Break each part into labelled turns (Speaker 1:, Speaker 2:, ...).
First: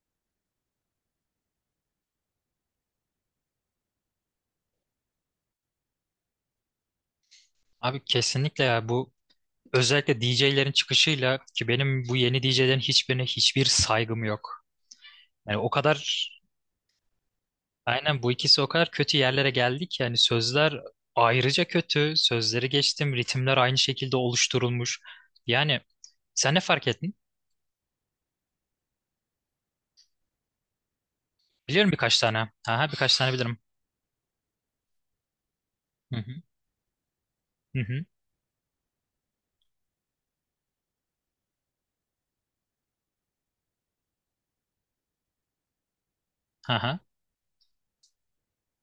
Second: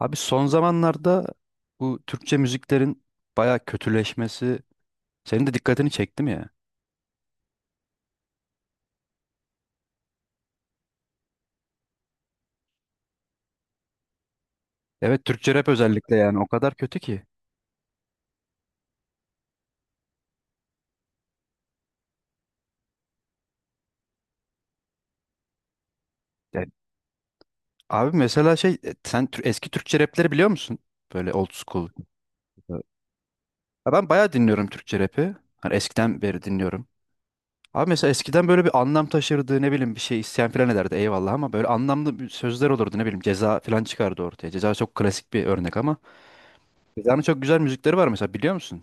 Speaker 1: Abi son zamanlarda bu Türkçe müziklerin bayağı kötüleşmesi senin de dikkatini çekti mi ya?
Speaker 2: Abi kesinlikle ya bu özellikle DJ'lerin çıkışıyla ki benim bu yeni DJ'lerin hiçbirine hiçbir saygım yok.
Speaker 1: Evet, Türkçe
Speaker 2: Yani
Speaker 1: rap
Speaker 2: o kadar
Speaker 1: özellikle, yani o kadar kötü ki.
Speaker 2: aynen bu ikisi o kadar kötü yerlere geldi ki yani sözler ayrıca kötü. Sözleri geçtim. Ritimler aynı şekilde oluşturulmuş. Yani sen ne
Speaker 1: Yani
Speaker 2: fark ettin?
Speaker 1: abi mesela şey sen eski Türkçe rapleri biliyor musun? Böyle old school.
Speaker 2: Biliyorum birkaç tane.
Speaker 1: Evet.
Speaker 2: Aha, birkaç tane bilirim.
Speaker 1: Ya ben bayağı dinliyorum Türkçe rapi. Hani
Speaker 2: Hı
Speaker 1: eskiden
Speaker 2: hı.
Speaker 1: beri dinliyorum.
Speaker 2: Hı
Speaker 1: Abi
Speaker 2: hı.
Speaker 1: mesela eskiden böyle bir anlam taşırdı, ne bileyim, bir şey isyan falan ederdi, eyvallah, ama böyle anlamlı bir sözler olurdu, ne bileyim, Ceza falan çıkardı ortaya. Ceza çok klasik bir örnek ama
Speaker 2: Aha.
Speaker 1: Ceza'nın çok güzel müzikleri var mesela, biliyor musun?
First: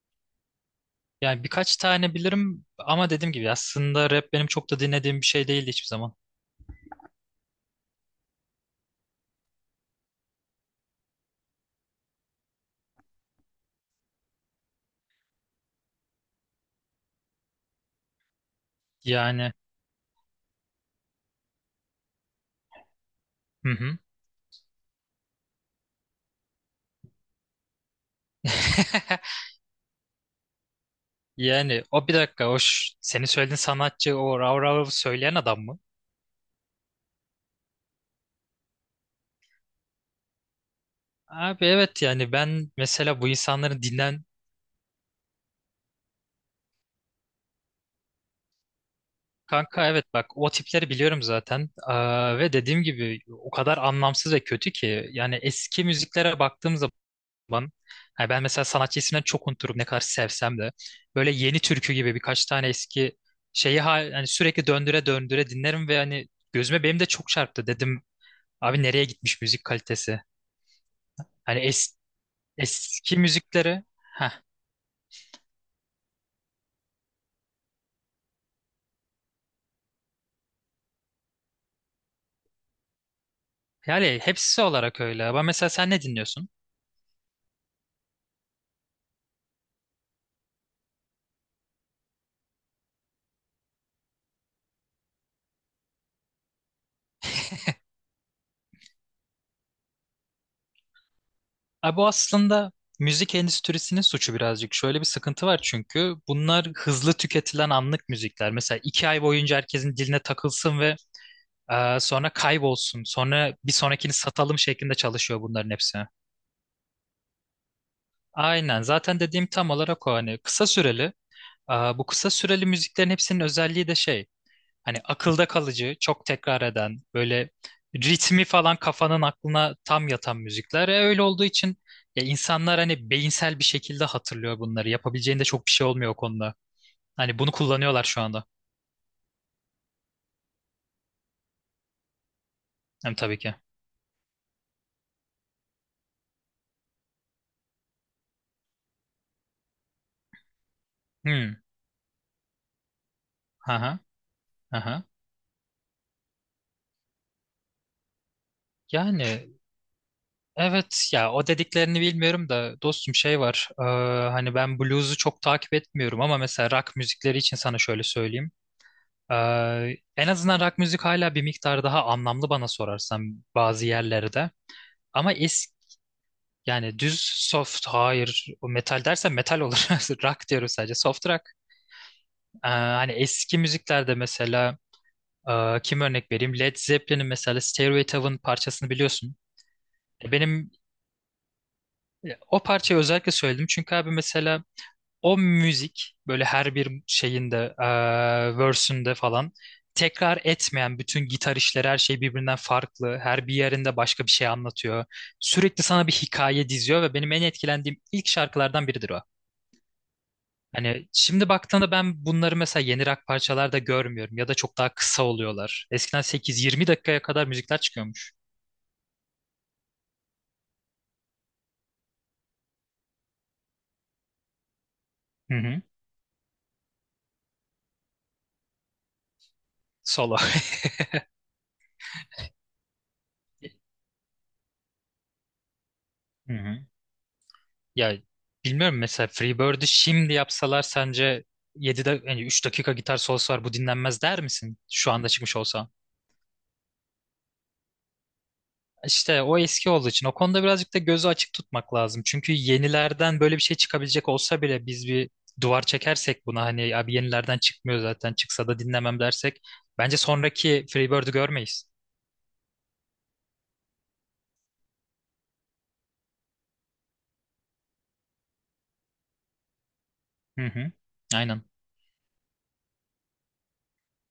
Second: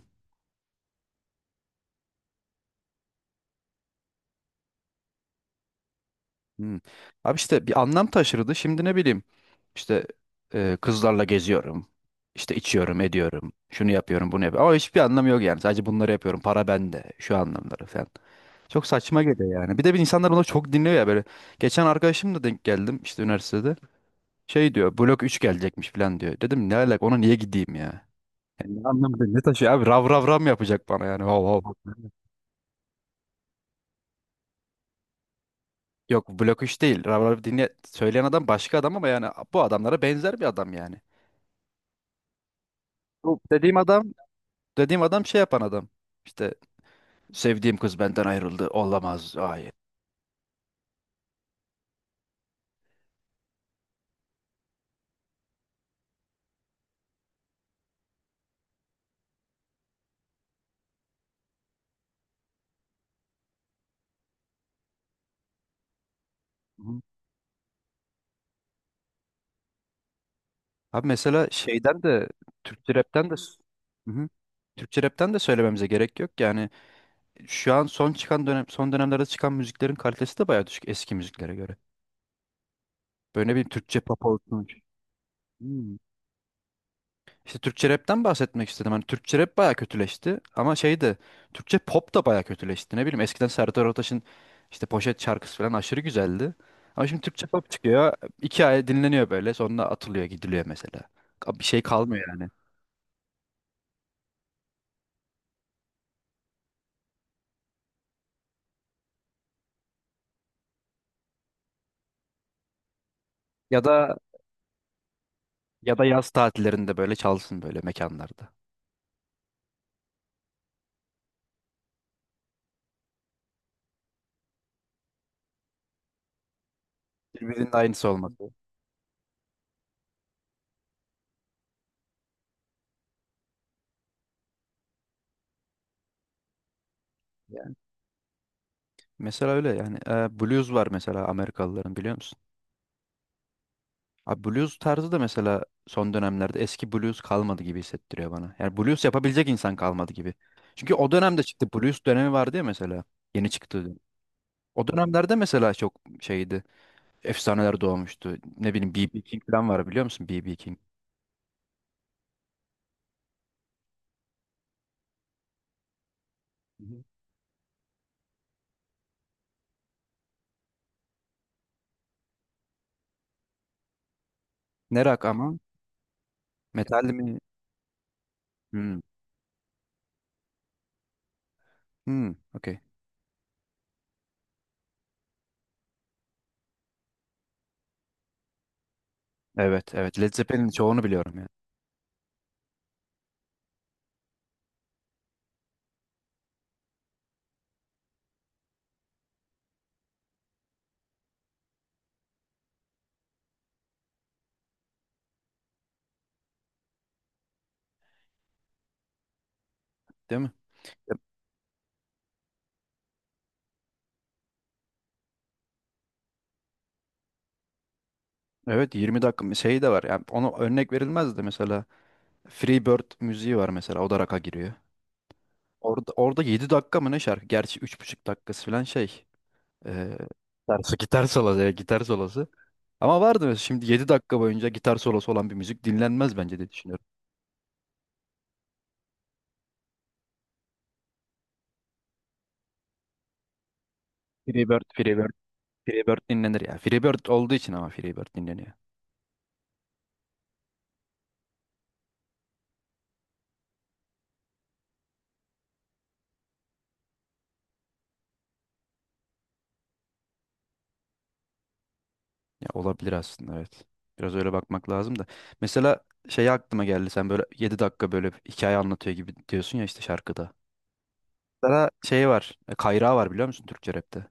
Speaker 2: Yani birkaç tane bilirim ama dediğim gibi aslında rap benim çok da dinlediğim bir şey değildi hiçbir zaman.
Speaker 1: Hmm. Abi işte bir anlam taşırdı. Şimdi ne bileyim işte kızlarla geziyorum. İşte içiyorum, ediyorum. Şunu yapıyorum, bunu yapıyorum. Ama hiçbir anlamı yok yani. Sadece bunları yapıyorum. Para bende. Şu anlamları falan. Çok saçma
Speaker 2: Yani
Speaker 1: geliyor yani. Bir de bir insanlar bunu çok dinliyor ya böyle. Geçen arkadaşımla denk geldim işte
Speaker 2: hı
Speaker 1: üniversitede.
Speaker 2: hı.
Speaker 1: Şey diyor, Blok3 gelecekmiş falan diyor. Dedim ne alaka, ona niye gideyim ya? Yani ne anlamı ne taşıyor abi, rav rav rav mı yapacak bana yani? Hav hav.
Speaker 2: Yani o bir dakika o senin söylediğin sanatçı o rav rav söyleyen adam mı?
Speaker 1: Yok, Blok3 değil, rav rav dinle söyleyen adam başka adam, ama yani bu adamlara benzer bir adam yani.
Speaker 2: Abi evet yani ben mesela bu
Speaker 1: Bu dediğim
Speaker 2: insanların
Speaker 1: adam,
Speaker 2: dinlen
Speaker 1: dediğim adam şey yapan adam. İşte sevdiğim kız benden ayrıldı. Olamaz. Hayır.
Speaker 2: kanka evet bak o tipleri biliyorum zaten. Aa, ve dediğim gibi o kadar anlamsız ve kötü ki yani eski müziklere baktığım zaman yani ben mesela sanatçı isimlerini çok unuturum ne kadar sevsem de böyle yeni türkü gibi birkaç tane eski şeyi hani sürekli döndüre döndüre dinlerim ve hani gözüme benim
Speaker 1: Hı.
Speaker 2: de çok çarptı dedim abi nereye gitmiş müzik kalitesi?
Speaker 1: Abi mesela
Speaker 2: Hani
Speaker 1: şeyden de Türkçe
Speaker 2: eski
Speaker 1: rapten de,
Speaker 2: müzikleri
Speaker 1: hı-hı,
Speaker 2: heh,
Speaker 1: Türkçe rapten de söylememize gerek yok. Yani şu an son çıkan dönem, son dönemlerde çıkan müziklerin kalitesi de bayağı düşük eski müziklere göre. Böyle bir Türkçe
Speaker 2: Yani
Speaker 1: pop
Speaker 2: hepsi
Speaker 1: olsun.
Speaker 2: olarak öyle ama mesela sen ne dinliyorsun?
Speaker 1: İşte Türkçe rapten bahsetmek istedim. Hani Türkçe rap baya kötüleşti ama şey de, Türkçe pop da baya kötüleşti. Ne bileyim eskiden Serdar Ortaç'ın işte poşet şarkısı falan aşırı güzeldi. Ama şimdi Türkçe pop çıkıyor. 2 ay dinleniyor böyle, sonra atılıyor, gidiliyor mesela. Bir şey
Speaker 2: Abi bu
Speaker 1: kalmıyor yani.
Speaker 2: aslında müzik endüstrisinin suçu birazcık. Şöyle bir sıkıntı var çünkü bunlar hızlı tüketilen anlık müzikler. Mesela 2 ay boyunca herkesin diline takılsın ve sonra kaybolsun. Sonra bir
Speaker 1: Ya
Speaker 2: sonrakini
Speaker 1: da
Speaker 2: satalım şeklinde çalışıyor bunların
Speaker 1: ya
Speaker 2: hepsi.
Speaker 1: da yaz tatillerinde böyle çalsın böyle mekanlarda.
Speaker 2: Aynen zaten dediğim tam olarak o hani kısa süreli. Bu kısa süreli müziklerin hepsinin özelliği de şey. Hani akılda kalıcı, çok tekrar eden, böyle
Speaker 1: Birbirinin aynısı
Speaker 2: ritmi
Speaker 1: olmadı.
Speaker 2: falan kafanın aklına tam yatan müzikler. Öyle olduğu için ya insanlar hani beyinsel bir şekilde hatırlıyor bunları. Yapabileceğinde çok bir şey olmuyor o konuda. Hani bunu
Speaker 1: Yani.
Speaker 2: kullanıyorlar şu anda.
Speaker 1: Mesela öyle yani. Blues var mesela, Amerikalıların, biliyor musun?
Speaker 2: Hem tabii ki.
Speaker 1: Abi blues tarzı da mesela son dönemlerde, eski blues kalmadı gibi hissettiriyor bana. Yani blues yapabilecek insan kalmadı gibi. Çünkü o dönemde
Speaker 2: Hmm.
Speaker 1: çıktı. Blues dönemi vardı ya mesela. Yeni çıktı.
Speaker 2: Aha.
Speaker 1: O
Speaker 2: Aha.
Speaker 1: dönemlerde mesela çok şeydi. Efsaneler doğmuştu. Ne bileyim BB King
Speaker 2: Yani
Speaker 1: falan var, biliyor musun? BB King.
Speaker 2: evet ya o dediklerini bilmiyorum da dostum şey var. Hani ben blues'u çok takip etmiyorum ama mesela
Speaker 1: Hı
Speaker 2: rock
Speaker 1: hı.
Speaker 2: müzikleri için sana şöyle söyleyeyim. En azından rock müzik hala bir miktar daha anlamlı bana sorarsan bazı yerlerde.
Speaker 1: Ne rock
Speaker 2: Ama
Speaker 1: ama?
Speaker 2: eski yani
Speaker 1: Metal
Speaker 2: düz
Speaker 1: mi?
Speaker 2: soft hayır o
Speaker 1: Hmm.
Speaker 2: metal dersen metal olur. Rock diyoruz sadece soft rock.
Speaker 1: Hmm. Okey.
Speaker 2: Hani eski müziklerde mesela kim örnek vereyim? Led Zeppelin'in mesela Stairway to Heaven parçasını biliyorsun.
Speaker 1: Evet, evet. Led Zeppelin'in
Speaker 2: Benim
Speaker 1: çoğunu biliyorum yani.
Speaker 2: o parçayı özellikle söyledim çünkü abi mesela o müzik böyle her bir şeyinde, verse'ünde falan tekrar etmeyen bütün gitar işleri her şey birbirinden farklı. Her bir yerinde başka bir şey anlatıyor. Sürekli sana bir hikaye diziyor ve benim en etkilendiğim ilk şarkılardan biridir o.
Speaker 1: Değil mi?
Speaker 2: Hani şimdi baktığında ben bunları mesela yeni rock parçalarda görmüyorum ya da çok daha kısa oluyorlar. Eskiden 8-20 dakikaya kadar müzikler çıkıyormuş.
Speaker 1: Evet, 20 dakika şey de var. Yani ona örnek verilmez de mesela Free Bird müziği var mesela. O da rock'a giriyor.
Speaker 2: Hı hı.
Speaker 1: Orada, orada 7 dakika mı ne şarkı? Gerçi 3,5 dakikası falan şey. Ee,
Speaker 2: Solo.
Speaker 1: dersi gitar solosu. Evet, gitar solosu. Ama vardı mesela, şimdi 7 dakika boyunca gitar solosu olan bir müzik dinlenmez
Speaker 2: Hı
Speaker 1: bence, diye
Speaker 2: hı.
Speaker 1: düşünüyorum.
Speaker 2: Ya bilmiyorum mesela Freebird'ü şimdi yapsalar sence 7'de yani 3 dakika gitar solosu var bu dinlenmez der misin
Speaker 1: Freebird,
Speaker 2: şu anda
Speaker 1: Freebird,
Speaker 2: çıkmış olsa?
Speaker 1: Freebird dinlenir ya. Freebird olduğu için ama Freebird dinleniyor.
Speaker 2: İşte o eski olduğu için o konuda birazcık da gözü açık tutmak lazım. Çünkü yenilerden böyle bir şey çıkabilecek olsa bile biz bir duvar çekersek buna hani abi yenilerden çıkmıyor zaten çıksa da dinlemem dersek bence sonraki Freebird'ü görmeyiz.
Speaker 1: Ya olabilir aslında, evet. Biraz öyle bakmak lazım da. Mesela şey aklıma geldi, sen böyle 7 dakika böyle hikaye anlatıyor gibi diyorsun ya işte şarkıda.
Speaker 2: Hı hı. Aynen.
Speaker 1: Mesela şey var, Kayrağı var, biliyor musun, Türkçe rapte?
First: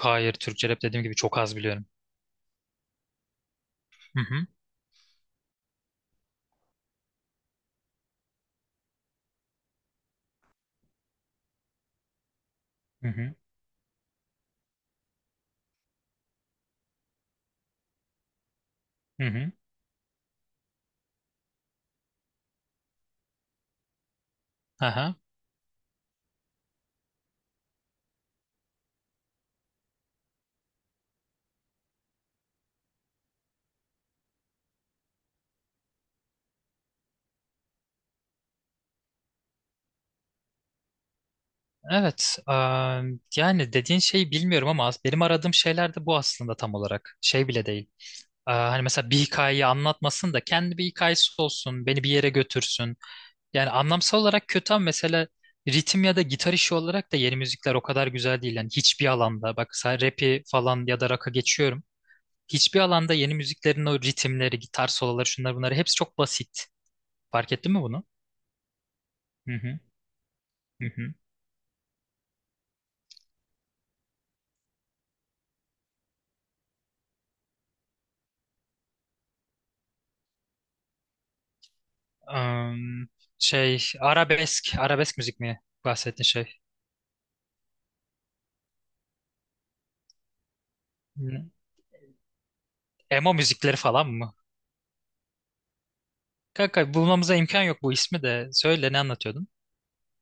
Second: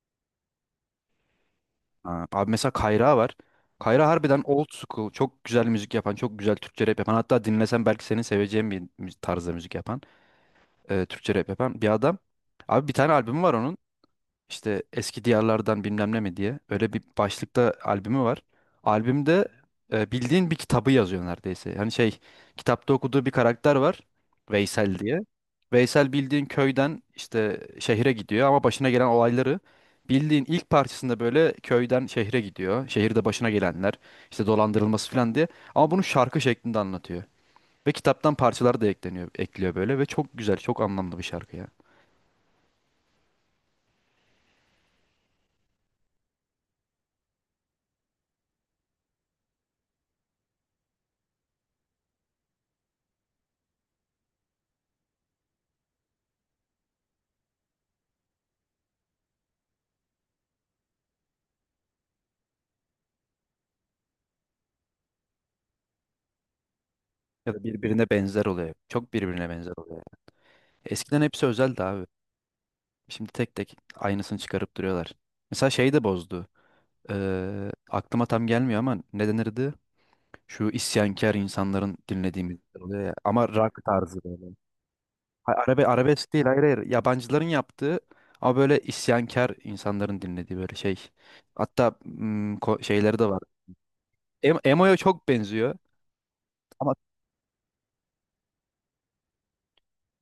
Speaker 2: Hayır, Türkçe rap dediğim gibi çok az biliyorum.
Speaker 1: Ha, abi mesela Kayra var. Kayra
Speaker 2: Hı
Speaker 1: harbiden
Speaker 2: hı.
Speaker 1: old school. Çok güzel müzik yapan, çok güzel Türkçe rap yapan. Hatta dinlesen belki senin seveceğin bir tarzda müzik yapan, Türkçe rap yapan bir adam. Abi bir
Speaker 2: Hı
Speaker 1: tane
Speaker 2: hı.
Speaker 1: albüm var onun. İşte eski diyarlardan bilmem ne mi diye, öyle bir başlıkta albümü var.
Speaker 2: Hı
Speaker 1: Albümde
Speaker 2: hı.
Speaker 1: bildiğin bir kitabı yazıyor neredeyse. Hani şey, kitapta okuduğu bir karakter var, Veysel
Speaker 2: Aha.
Speaker 1: diye. Veysel bildiğin köyden işte şehre gidiyor, ama başına gelen olayları, bildiğin ilk parçasında böyle köyden şehre gidiyor. Şehirde başına gelenler, işte dolandırılması falan diye. Ama bunu şarkı şeklinde anlatıyor. Ve kitaptan parçalar da ekleniyor, ekliyor böyle, ve çok güzel, çok anlamlı bir şarkı ya.
Speaker 2: Evet, yani dediğin şeyi bilmiyorum ama benim aradığım şeyler de bu aslında tam olarak. Şey bile değil. Hani mesela bir hikayeyi anlatmasın da kendi bir hikayesi olsun, beni bir yere götürsün. Yani anlamsal olarak kötü ama mesela ritim ya da gitar işi olarak da yeni müzikler o kadar güzel değil. Yani hiçbir alanda, bak sen rap'i falan ya da rock'a geçiyorum. Hiçbir alanda yeni müziklerin o ritimleri, gitar soloları, şunlar bunları hepsi çok basit. Fark
Speaker 1: Ya da
Speaker 2: ettin mi bunu?
Speaker 1: birbirine benzer oluyor. Çok birbirine
Speaker 2: Hı
Speaker 1: benzer
Speaker 2: hı.
Speaker 1: oluyor.
Speaker 2: Hı hı.
Speaker 1: Eskiden hepsi özeldi abi. Şimdi tek tek aynısını çıkarıp duruyorlar. Mesela şey de bozdu. Aklıma tam gelmiyor ama ne denirdi? Şu isyankar insanların dinlediği müzikler oluyor
Speaker 2: Am,
Speaker 1: ya. Ama rock
Speaker 2: şey
Speaker 1: tarzı böyle.
Speaker 2: arabesk, arabesk müzik
Speaker 1: Ha-
Speaker 2: mi
Speaker 1: Arabe,
Speaker 2: bahsettin
Speaker 1: arabesk değil,
Speaker 2: şey?
Speaker 1: hayır hayır. Yabancıların yaptığı ama böyle isyankar insanların dinlediği böyle şey.
Speaker 2: Ne?
Speaker 1: Hatta şeyleri de
Speaker 2: Emo
Speaker 1: var.
Speaker 2: müzikleri falan mı?
Speaker 1: Emo'ya çok benziyor.
Speaker 2: Kanka
Speaker 1: Ama
Speaker 2: bulmamıza imkan yok bu ismi de. Söyle ne anlatıyordun?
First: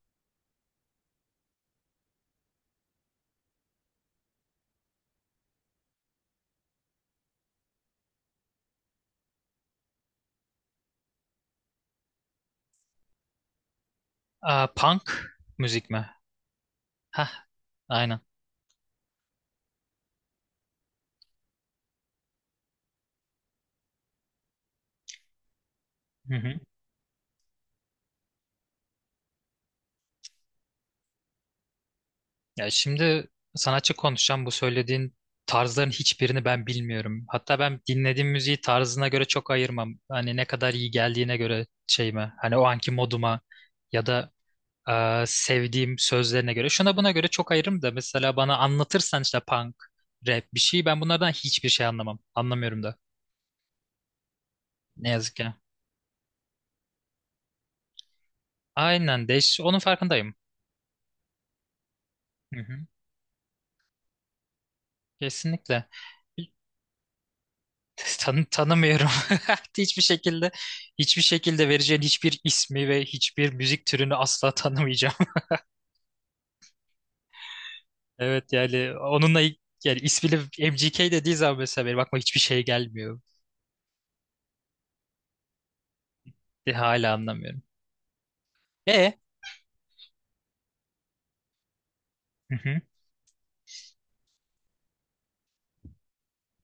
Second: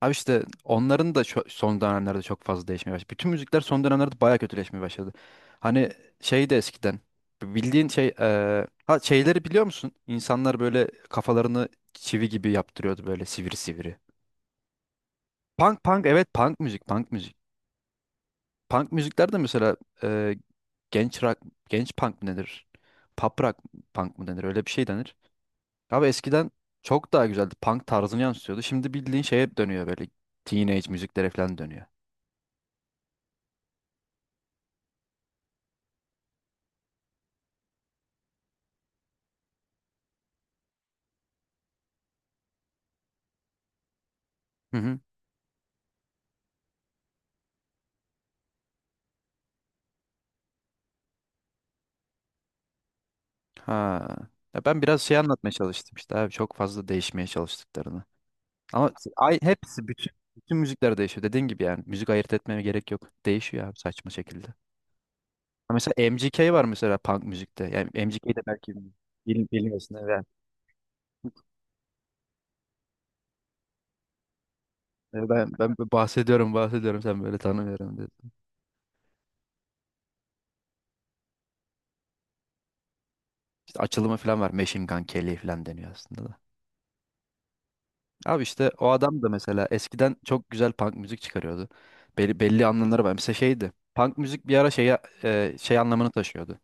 Speaker 1: abi işte onların da son dönemlerde çok fazla değişmeye başladı. Bütün müzikler son dönemlerde bayağı kötüleşmeye başladı. Hani şey de eskiden bildiğin şey ha şeyleri biliyor musun? İnsanlar böyle kafalarını çivi gibi yaptırıyordu böyle sivri sivri.
Speaker 2: Aa, punk
Speaker 1: Punk
Speaker 2: müzik
Speaker 1: punk,
Speaker 2: mi?
Speaker 1: evet, punk müzik, punk müzik.
Speaker 2: Hah, aynen.
Speaker 1: Punk müzikler de mesela eee, genç rock, genç punk mı denir? Pop rock punk mı denir? Öyle bir şey denir. Abi
Speaker 2: Hı
Speaker 1: eskiden
Speaker 2: hı.
Speaker 1: çok daha güzeldi. Punk tarzını yansıtıyordu. Şimdi bildiğin şeye dönüyor böyle, teenage müziklere falan dönüyor.
Speaker 2: Ya şimdi sanatçı konuşacağım, bu söylediğin tarzların hiçbirini ben bilmiyorum. Hatta ben dinlediğim müziği tarzına göre çok ayırmam. Hani ne kadar iyi geldiğine göre şeyime, hani o anki moduma ya da
Speaker 1: Hı hı.
Speaker 2: Sevdiğim sözlerine göre. Şuna buna göre çok ayırırım da mesela bana anlatırsan işte punk, rap bir şey ben bunlardan hiçbir şey anlamam. Anlamıyorum da.
Speaker 1: Ha. Ya ben biraz
Speaker 2: Ne
Speaker 1: şey
Speaker 2: yazık
Speaker 1: anlatmaya
Speaker 2: ki.
Speaker 1: çalıştım işte abi, çok fazla değişmeye çalıştıklarını. Ama
Speaker 2: Aynen
Speaker 1: ay
Speaker 2: değiş, onun
Speaker 1: hepsi, bütün
Speaker 2: farkındayım.
Speaker 1: bütün müzikler değişiyor. Dediğin gibi yani müzik ayırt
Speaker 2: Hı
Speaker 1: etmeme
Speaker 2: hı.
Speaker 1: gerek yok. Değişiyor abi, saçma şekilde. Ha
Speaker 2: Kesinlikle.
Speaker 1: mesela MGK var mesela punk müzikte. Yani MGK'yi de belki
Speaker 2: Tanımıyorum.
Speaker 1: bilmiyorsun.
Speaker 2: Hiçbir
Speaker 1: Evet.
Speaker 2: şekilde hiçbir şekilde vereceğin hiçbir ismi ve hiçbir müzik türünü asla tanımayacağım.
Speaker 1: Yani ben bahsediyorum bahsediyorum, sen böyle tanımıyorum dedim.
Speaker 2: Evet yani onunla yani ismini MGK dediği zaman mesela benim aklıma hiçbir şey gelmiyor.
Speaker 1: İşte açılımı falan var, Machine Gun Kelly falan deniyor aslında.
Speaker 2: Hala anlamıyorum.
Speaker 1: Abi işte o
Speaker 2: E.
Speaker 1: adam da mesela eskiden çok güzel punk müzik çıkarıyordu.
Speaker 2: Hı
Speaker 1: Belli
Speaker 2: hı.
Speaker 1: anlamları var. Mesela şeydi. Punk müzik bir ara şeye, şey anlamını taşıyordu.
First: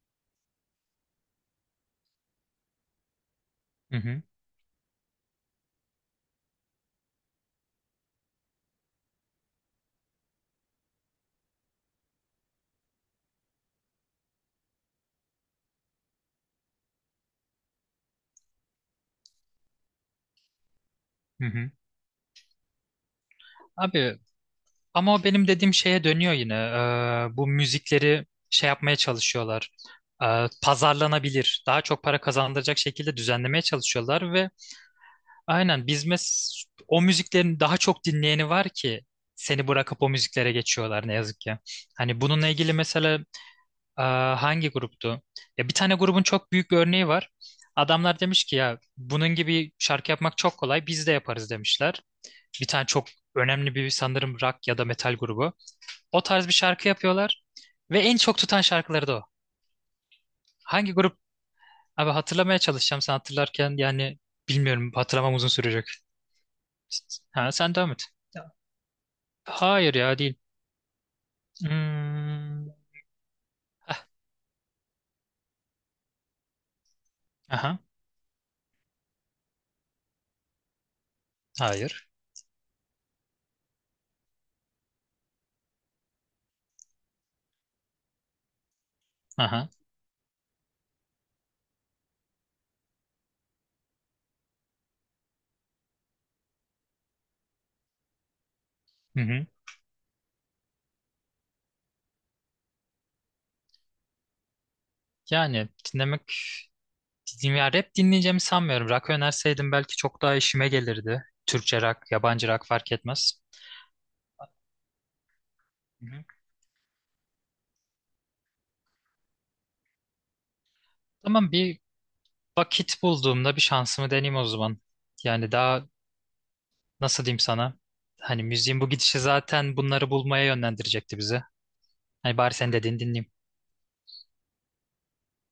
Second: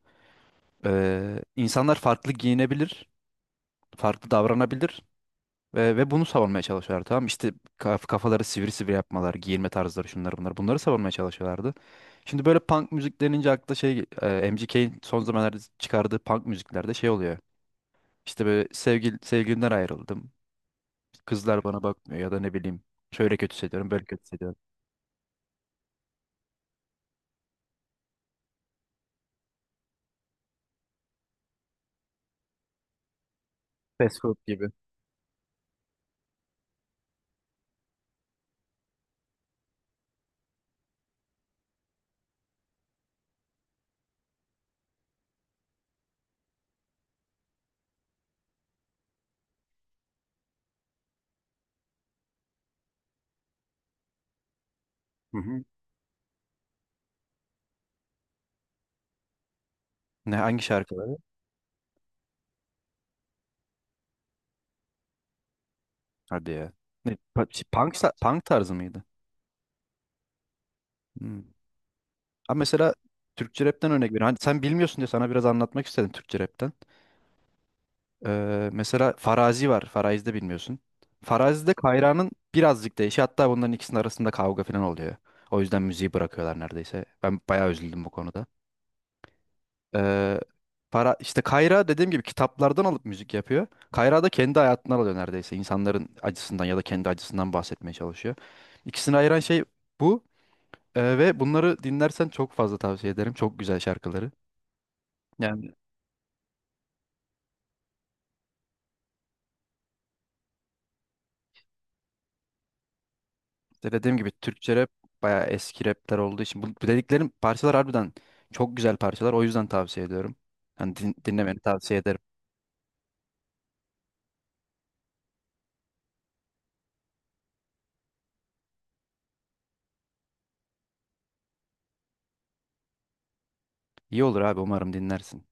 Speaker 1: İnsanlar farklı giyinebilir,
Speaker 2: Hı hı.
Speaker 1: farklı davranabilir ve bunu savunmaya çalışıyorlar, tamam mı? İşte kafaları sivri sivri yapmalar, giyinme tarzları, şunlar bunlar. Bunları savunmaya çalışıyorlardı. Şimdi böyle punk müzik denince akla şey, MGK'in son zamanlarda çıkardığı punk müziklerde şey oluyor. İşte böyle, sevgilimden ayrıldım.
Speaker 2: Hı
Speaker 1: Kızlar
Speaker 2: hı.
Speaker 1: bana bakmıyor ya da ne bileyim. Şöyle kötü hissediyorum, böyle
Speaker 2: Abi
Speaker 1: kötü hissediyorum.
Speaker 2: ama o benim dediğim şeye dönüyor yine. Bu müzikleri şey yapmaya çalışıyorlar. Pazarlanabilir, daha çok para kazandıracak şekilde düzenlemeye
Speaker 1: Fast
Speaker 2: çalışıyorlar
Speaker 1: food
Speaker 2: ve
Speaker 1: gibi.
Speaker 2: aynen biz mes o müziklerin daha çok dinleyeni var ki seni bırakıp o müziklere geçiyorlar ne yazık ki. Hani bununla ilgili mesela e, hangi gruptu? Ya bir tane grubun çok büyük bir örneği var. Adamlar demiş ki ya bunun gibi şarkı yapmak çok kolay, biz de yaparız demişler. Bir tane çok önemli bir sanırım rock ya da metal
Speaker 1: Hı
Speaker 2: grubu.
Speaker 1: hı.
Speaker 2: O tarz bir şarkı yapıyorlar ve en çok tutan şarkıları da o.
Speaker 1: Ne, hangi
Speaker 2: Hangi
Speaker 1: şarkıları?
Speaker 2: grup? Abi hatırlamaya çalışacağım sen hatırlarken yani bilmiyorum, hatırlamam uzun sürecek.
Speaker 1: Hadi ya. Ne,
Speaker 2: Ha, sen devam
Speaker 1: punk,
Speaker 2: et.
Speaker 1: punk tarzı mıydı?
Speaker 2: Hayır ya değil.
Speaker 1: Hmm. Ha
Speaker 2: Hmm.
Speaker 1: mesela Türkçe rapten örnek veriyorum. Hani sen bilmiyorsun diye sana biraz anlatmak istedim Türkçe rapten.
Speaker 2: Aha.
Speaker 1: Mesela Farazi var. Farazi'de bilmiyorsun. Farazi'de
Speaker 2: Hayır.
Speaker 1: Kayra'nın birazcık değişi. Hatta bunların ikisinin arasında kavga falan oluyor. O yüzden müziği bırakıyorlar neredeyse. Ben bayağı üzüldüm bu konuda.
Speaker 2: Aha.
Speaker 1: Ee, para işte, Kayra dediğim gibi kitaplardan alıp müzik yapıyor. Kayra da kendi hayatından alıyor neredeyse. İnsanların acısından ya da kendi acısından bahsetmeye çalışıyor. İkisini
Speaker 2: Hı
Speaker 1: ayıran
Speaker 2: hı.
Speaker 1: şey bu. Ve bunları dinlersen çok fazla tavsiye ederim. Çok güzel şarkıları.
Speaker 2: Yani
Speaker 1: Yani
Speaker 2: dinlemek ya rap dinleyeceğimi sanmıyorum. Rock önerseydim belki çok daha işime gelirdi. Türkçe rock, yabancı rock fark etmez.
Speaker 1: işte dediğim gibi Türkçe rap bayağı eski
Speaker 2: Hı
Speaker 1: rapler
Speaker 2: hı.
Speaker 1: olduğu için bu dediklerim parçalar harbiden çok güzel parçalar. O yüzden tavsiye ediyorum. Hani
Speaker 2: Tamam
Speaker 1: dinlemeni
Speaker 2: bir
Speaker 1: tavsiye ederim.
Speaker 2: vakit bulduğumda bir şansımı deneyeyim o zaman. Yani daha nasıl diyeyim sana? Hani müziğin bu gidişi zaten bunları bulmaya yönlendirecekti bizi. Hani bari sen dediğini dinleyeyim.
Speaker 1: İyi olur abi, umarım dinlersin.